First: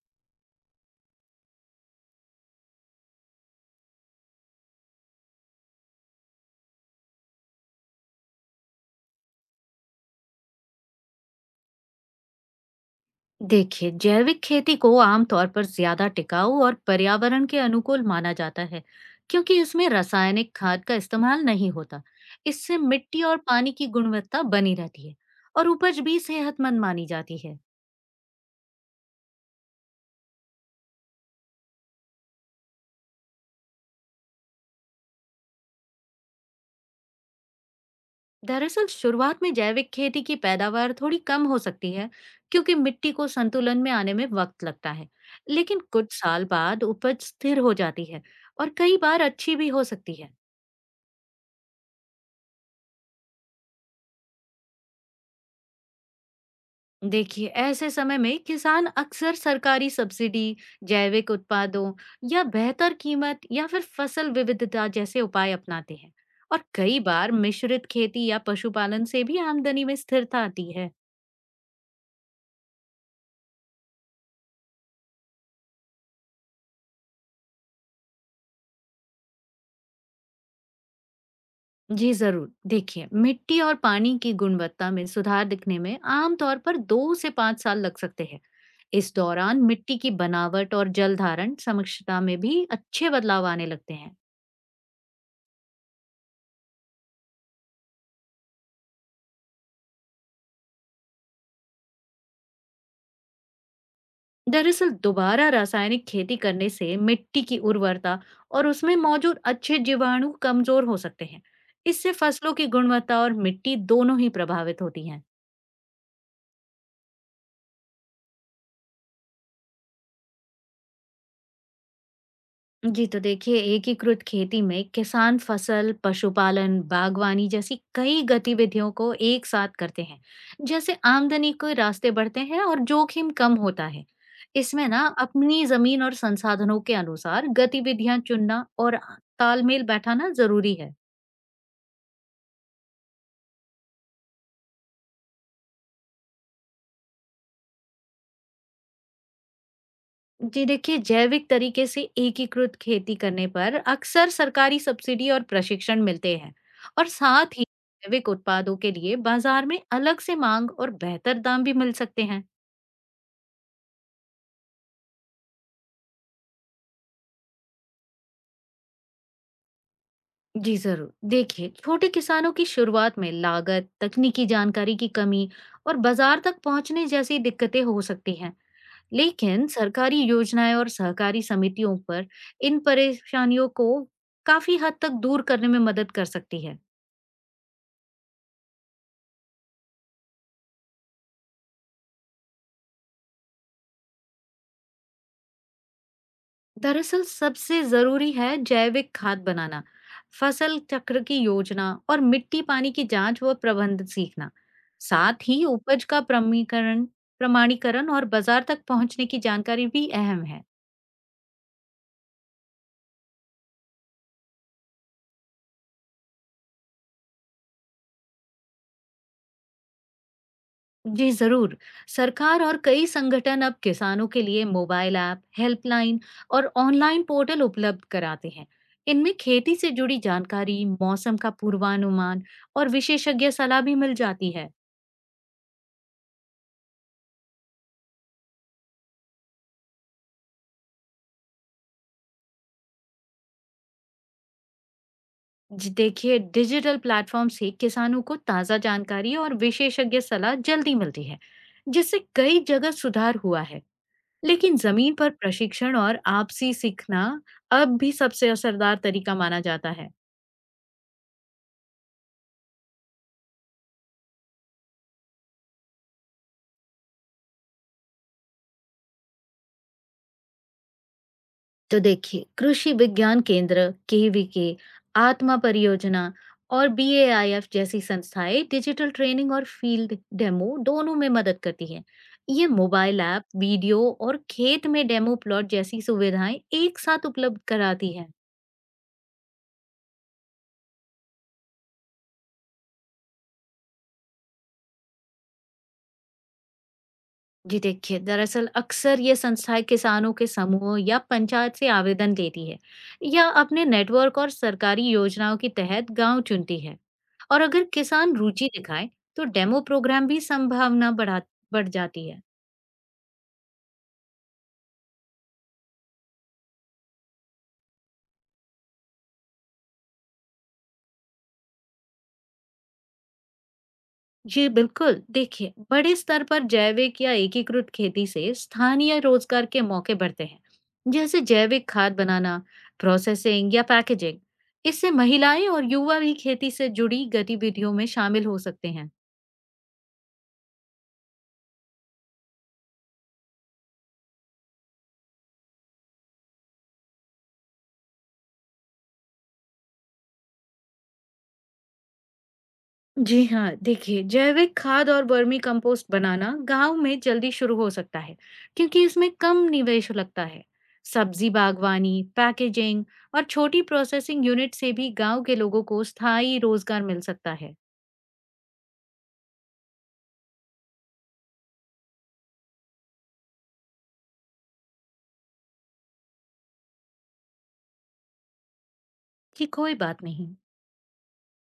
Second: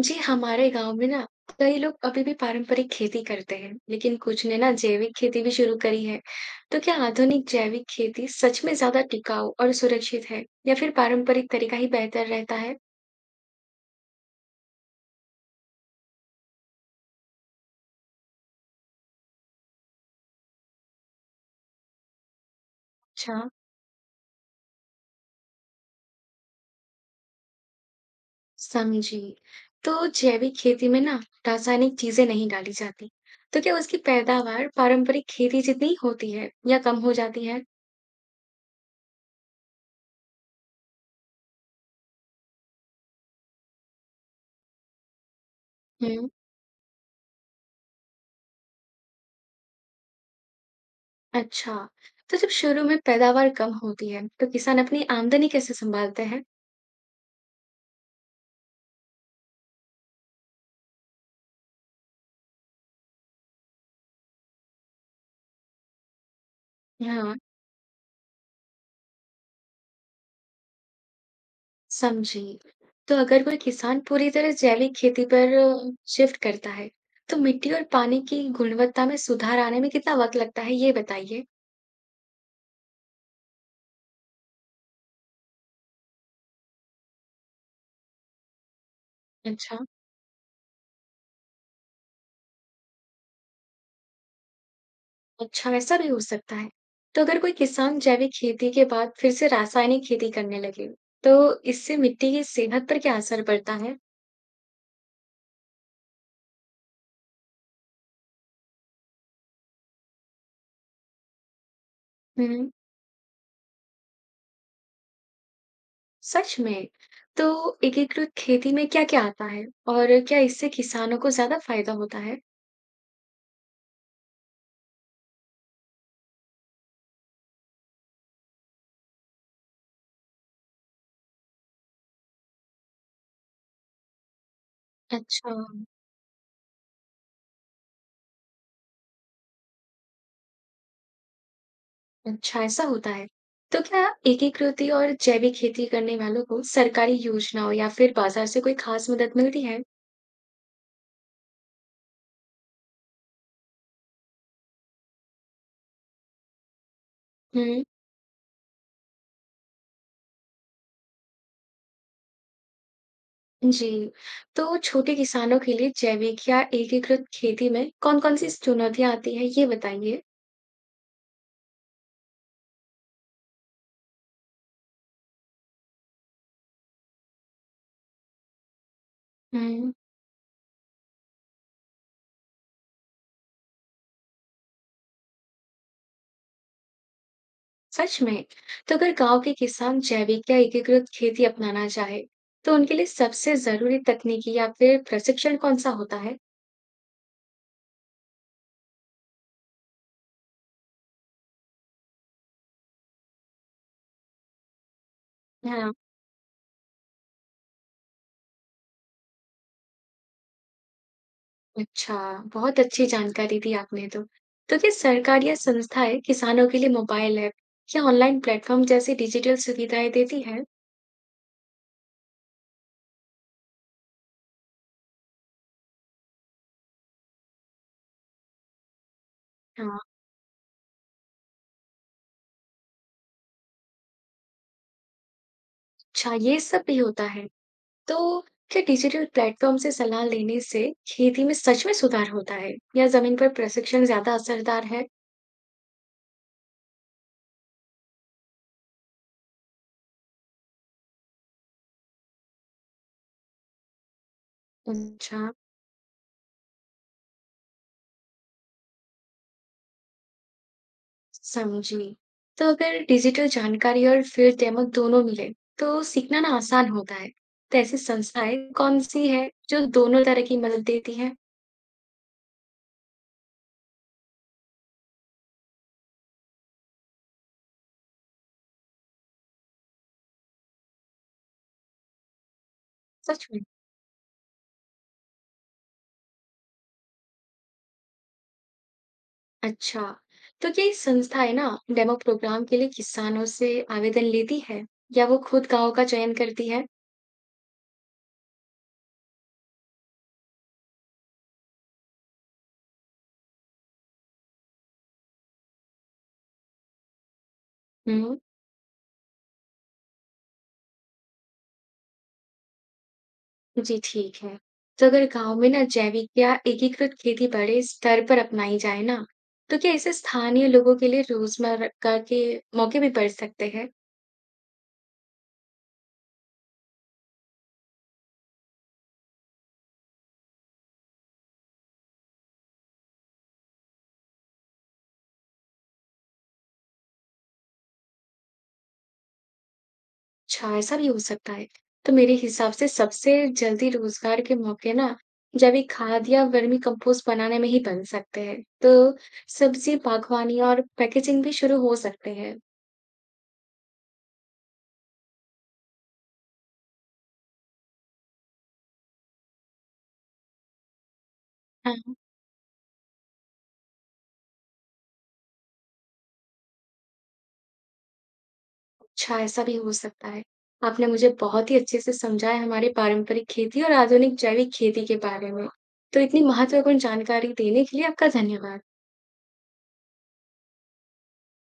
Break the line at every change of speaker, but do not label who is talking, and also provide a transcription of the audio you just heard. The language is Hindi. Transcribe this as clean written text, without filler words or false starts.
जी, हमारे गांव में ना कई लोग अभी भी पारंपरिक खेती करते हैं, लेकिन कुछ ने ना जैविक खेती भी शुरू करी है। तो क्या आधुनिक जैविक खेती सच में ज्यादा टिकाऊ और सुरक्षित है, या फिर पारंपरिक तरीका ही बेहतर रहता है?
देखिए जैविक खेती को आमतौर पर ज्यादा टिकाऊ और पर्यावरण के अनुकूल माना जाता है, क्योंकि इसमें रासायनिक खाद का इस्तेमाल नहीं होता। इससे मिट्टी और
अच्छा,
पानी की गुणवत्ता बनी रहती है, और उपज भी सेहतमंद मानी जाती है।
समझी। तो जैविक खेती में ना रासायनिक चीजें नहीं डाली जाती। तो क्या उसकी पैदावार पारंपरिक खेती जितनी होती है, या कम हो जाती है?
दरअसल शुरुआत में जैविक खेती की पैदावार थोड़ी कम हो सकती है, क्योंकि मिट्टी को संतुलन में आने में वक्त लगता है। लेकिन कुछ
हम्म,
साल बाद उपज स्थिर हो जाती है, और कई बार अच्छी भी हो सकती है।
अच्छा। तो जब शुरू में पैदावार कम होती है, तो किसान अपनी आमदनी कैसे संभालते हैं?
देखिए ऐसे समय में किसान अक्सर सरकारी सब्सिडी, जैविक उत्पादों या बेहतर कीमत या फिर फसल विविधता जैसे उपाय अपनाते हैं, और कई बार
हाँ,
मिश्रित खेती या पशुपालन से भी आमदनी में स्थिरता आती है।
समझी। तो अगर कोई किसान पूरी तरह जैविक खेती पर शिफ्ट करता है, तो मिट्टी और पानी की गुणवत्ता में सुधार आने में कितना वक़्त लगता है, ये बताइए?
जी जरूर, देखिए मिट्टी और पानी की गुणवत्ता में सुधार दिखने में आमतौर पर 2 से 5 साल लग सकते हैं। इस दौरान
अच्छा
मिट्टी की बनावट और जल धारण समक्षता में भी अच्छे बदलाव आने लगते हैं।
अच्छा, वैसा भी हो सकता है। तो अगर कोई किसान जैविक खेती के बाद फिर से रासायनिक खेती करने लगे, तो इससे मिट्टी की सेहत पर क्या असर पड़ता है?
दरअसल दोबारा रासायनिक खेती करने से मिट्टी की उर्वरता और उसमें मौजूद अच्छे जीवाणु कमजोर हो सकते हैं। इससे फसलों की
हुँ,
गुणवत्ता और मिट्टी दोनों ही प्रभावित होती हैं।
सच में? तो एकीकृत खेती में क्या-क्या आता है और क्या इससे किसानों को ज़्यादा फायदा होता है?
जी, तो देखिए एकीकृत खेती में किसान फसल पशुपालन बागवानी जैसी कई गतिविधियों को एक साथ करते हैं। जैसे आमदनी के रास्ते बढ़ते हैं और जोखिम कम होता है। इसमें ना
अच्छा।
अपनी जमीन और संसाधनों के अनुसार गतिविधियां चुनना और तालमेल बैठाना जरूरी है।
अच्छा ऐसा होता है। तो क्या एकीकृत और जैविक खेती करने वालों को सरकारी योजनाओं या फिर बाजार से कोई खास मदद मिलती है?
जी देखिए, जैविक तरीके से एकीकृत खेती करने पर अक्सर सरकारी सब्सिडी और प्रशिक्षण मिलते हैं, और साथ ही
हुँ,
जैविक उत्पादों के लिए बाजार में अलग से मांग और बेहतर दाम भी मिल सकते हैं।
जी। तो छोटे किसानों के लिए जैविक या एकीकृत खेती में कौन-कौन सी चुनौतियाँ आती हैं ये बताइए?
जी जरूर। देखिए, छोटे किसानों की शुरुआत में लागत, तकनीकी जानकारी की कमी और बाजार तक पहुंचने जैसी दिक्कतें हो सकती हैं। लेकिन
हुँ,
सरकारी योजनाएं और सहकारी समितियों पर इन परेशानियों को काफी हद तक दूर करने में मदद कर सकती है।
सच में? तो अगर गाँव के किसान जैविक या एकीकृत खेती अपनाना चाहे, तो उनके लिए सबसे ज़रूरी तकनीकी या फिर प्रशिक्षण कौन-सा होता है?
दरअसल सबसे जरूरी है जैविक खाद बनाना, फसल चक्र की योजना और मिट्टी पानी की जांच व प्रबंधन सीखना। साथ ही
हाँ।
उपज का प्रमीकरण, प्रमाणीकरण और बाजार तक पहुंचने की जानकारी भी अहम है।
अच्छा, बहुत अच्छी जानकारी दी आपने तो। तो क्या सरकार या संस्थाएँ किसानों के लिए मोबाइल ऐप या ऑनलाइन प्लेटफ़ॉर्म जैसी डिजिटल सुविधाएँ देती हैं?
जी जरूर, सरकार और कई संगठन अब किसानों के लिए मोबाइल ऐप, हेल्पलाइन और ऑनलाइन पोर्टल उपलब्ध कराते हैं। इनमें खेती से
हाँ।
जुड़ी जानकारी, मौसम का पूर्वानुमान और विशेषज्ञ सलाह भी मिल जाती है।
अच्छा, ये सब भी होता है। तो क्या डिजिटल प्लेटफ़ॉर्म से सलाह लेने से खेती में सच में सुधार होता है या ज़मीन पर प्रशिक्षण ज़्यादा असरदार है?
जी देखिए, डिजिटल प्लेटफॉर्म से किसानों को ताज़ा जानकारी और विशेषज्ञ सलाह जल्दी मिलती है, जिससे कई जगह सुधार हुआ है। लेकिन जमीन पर
अच्छा,
प्रशिक्षण और आपसी सीखना अब भी सबसे असरदार तरीका माना जाता है।
समझी। तो अगर डिजिटल जानकारी और फील्ड डेमो दोनों मिले, तो सीखना ना आसान होता है। तो ऐसी संस्थाएँ कौन-सी हैं जो दोनों तरह की मदद देती हैं?
तो देखिए कृषि विज्ञान केंद्र केवीके, आत्मा परियोजना और बीएआईएफ जैसी संस्थाएं डिजिटल ट्रेनिंग और फील्ड डेमो दोनों में मदद करती हैं। ये मोबाइल ऐप
सच में?
वीडियो और खेत में डेमो प्लॉट जैसी सुविधाएं एक साथ उपलब्ध कराती हैं।
अच्छा, तो क्या ये संस्थाएँ ना डेमो प्रोग्राम के लिए किसानों से आवेदन लेती है या वो खुद गाँव का चयन करती है?
जी देखिए, दरअसल अक्सर ये संस्थाएँ किसानों के समूह या पंचायत से आवेदन लेती है, या अपने नेटवर्क और सरकारी योजनाओं के तहत गांव चुनती है। और अगर किसान
हुँ,
रुचि दिखाए तो डेमो प्रोग्राम भी संभावना बढ़ जाती है।
जी, ठीक है। तो अगर गाँव में ना जैविक या एकीकृत खेती बड़े स्तर पर अपनाई जाए ना, तो क्या इसे स्थानीय लोगों के लिए रोजमर्रा का के मौके भी बढ़ सकते हैं?
जी बिल्कुल, देखिए बड़े स्तर पर जैविक या एकीकृत खेती से स्थानीय रोजगार के मौके बढ़ते हैं, जैसे जैविक खाद बनाना, प्रोसेसिंग या पैकेजिंग। इससे महिलाएं और युवा भी खेती से जुड़ी गतिविधियों में शामिल हो सकते हैं।
अच्छा, ऐसा भी हो सकता है। तो मेरे हिसाब से सबसे जल्दी रोजगार के मौके ना जैविक खाद या वर्मी कंपोस्ट बनाने में ही बन सकते हैं। तो सब्जी बागवानी और पैकेजिंग भी शुरू हो सकते हैं।
जी हाँ, देखिए जैविक खाद और वर्मी कंपोस्ट बनाना गांव में जल्दी शुरू हो सकता है, क्योंकि इसमें कम निवेश लगता है। सब्जी
हाँ,
बागवानी पैकेजिंग और छोटी प्रोसेसिंग यूनिट से भी गांव के लोगों को स्थायी रोजगार मिल सकता है।
अच्छा, ऐसा भी हो सकता है। आपने मुझे बहुत ही अच्छे से समझाया हमारे पारंपरिक खेती और आधुनिक जैविक खेती के बारे में। तो इतनी महत्वपूर्ण जानकारी देने के लिए आपका धन्यवाद।
कि कोई बात नहीं।